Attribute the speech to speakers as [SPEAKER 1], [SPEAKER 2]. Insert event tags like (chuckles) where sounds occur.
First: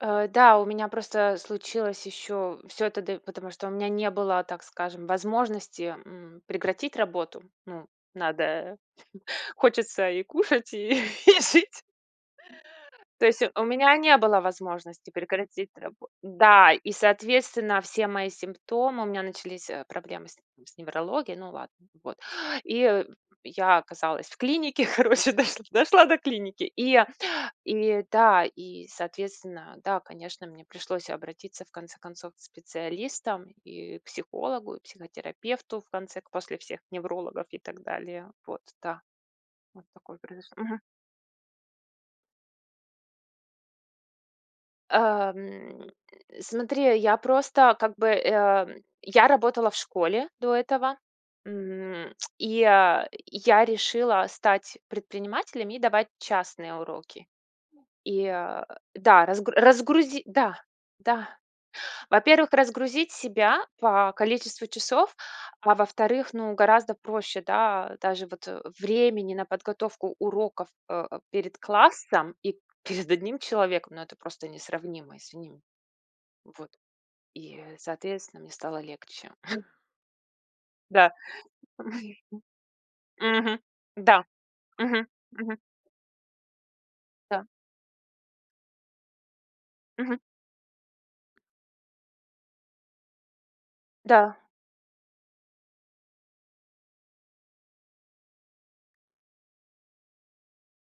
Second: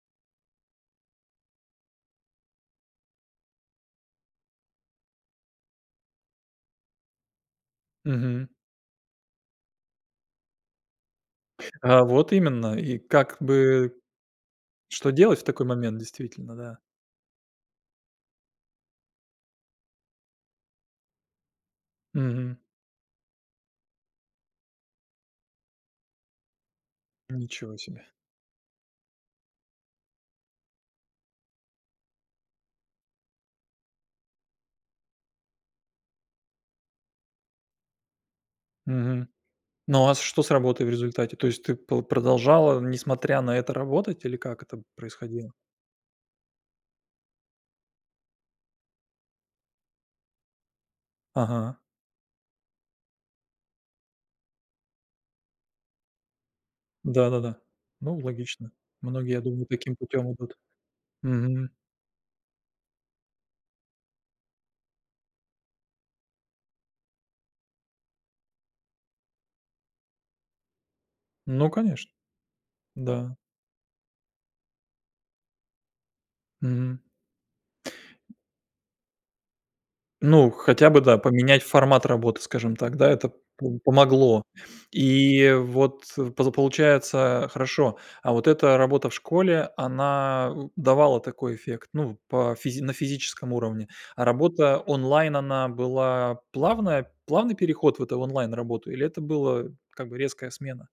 [SPEAKER 1] Э, да, у меня просто случилось ещё всё это д потому что у меня не было, так скажем, возможности, м, прекратить работу. Ну,
[SPEAKER 2] Мгм.
[SPEAKER 1] надо хочется и кушать, и жить
[SPEAKER 2] А вот именно. И
[SPEAKER 1] То
[SPEAKER 2] как
[SPEAKER 1] есть, э, у меня
[SPEAKER 2] бы
[SPEAKER 1] не было
[SPEAKER 2] Что
[SPEAKER 1] возможности
[SPEAKER 2] делать в такой
[SPEAKER 1] прекратить
[SPEAKER 2] момент,
[SPEAKER 1] рабо
[SPEAKER 2] действительно,
[SPEAKER 1] Да,
[SPEAKER 2] да?
[SPEAKER 1] и, соответственно, все мои симптомы: у меня начались, э, проблемы с не с неврологией, ну ладно, вот.
[SPEAKER 2] Мгм.
[SPEAKER 1] И, э, я оказалась в клинике, короче, дош дошла до клиники. И,
[SPEAKER 2] Ничего
[SPEAKER 1] и,
[SPEAKER 2] себе.
[SPEAKER 1] да, и, соответственно, да, конечно, мне пришлось обратиться в конце концов к специалистам и к психологу, и психотерапевту, в конце к после всех неврологов, и так далее. Вот, да
[SPEAKER 2] Мгм.
[SPEAKER 1] Вот
[SPEAKER 2] Ну а
[SPEAKER 1] такое
[SPEAKER 2] с что с
[SPEAKER 1] произошло. Мгм.
[SPEAKER 2] работой в результате, то есть ты по продолжала, несмотря на это, работать или как это б
[SPEAKER 1] А,
[SPEAKER 2] происходило?
[SPEAKER 1] м, (grunts) Смотри, я просто как бы, э, м, я работала в школе, до этого,
[SPEAKER 2] Ага.
[SPEAKER 1] м, (tsk) и я я решила стать предпринимателем и давать частные уроки.
[SPEAKER 2] Да-да-да. Ну,
[SPEAKER 1] И, а,
[SPEAKER 2] логично.
[SPEAKER 1] да,
[SPEAKER 2] Многие, я
[SPEAKER 1] раз
[SPEAKER 2] думаю, таким
[SPEAKER 1] разгруз
[SPEAKER 2] путём идут.
[SPEAKER 1] да, да,
[SPEAKER 2] Мгм.
[SPEAKER 1] во-первых, разгрузить себя, по количеству часов, а, во-вторых, ну, гораздо проще, да, даже вот времени на подготовку уроков, э, перед
[SPEAKER 2] Ну конечно.
[SPEAKER 1] классом, и перед
[SPEAKER 2] Да.
[SPEAKER 1] 1 человеком. Ну, это просто несравнимо, извини. Вот.
[SPEAKER 2] Мгм.
[SPEAKER 1] И, э, соответственно, мне стало легче. (chuckles)
[SPEAKER 2] Ну, хотя бы,
[SPEAKER 1] Да.
[SPEAKER 2] да, поменять формат работы, скажем так,
[SPEAKER 1] (chuckles)
[SPEAKER 2] да. Это
[SPEAKER 1] Мгм.
[SPEAKER 2] по
[SPEAKER 1] Да.
[SPEAKER 2] помогло.
[SPEAKER 1] Мгм,
[SPEAKER 2] И
[SPEAKER 1] мгм.
[SPEAKER 2] вот, поза
[SPEAKER 1] Да.
[SPEAKER 2] получается хорошо А вот эта работа в школе,
[SPEAKER 1] Мгм.
[SPEAKER 2] она н давала какой эффект, ну, по физи на физическом уровне. А
[SPEAKER 1] Да.
[SPEAKER 2] работа онлайн, она была плавная плавный переход в эту онлайн-работу, или это было, как бы, резкая смена?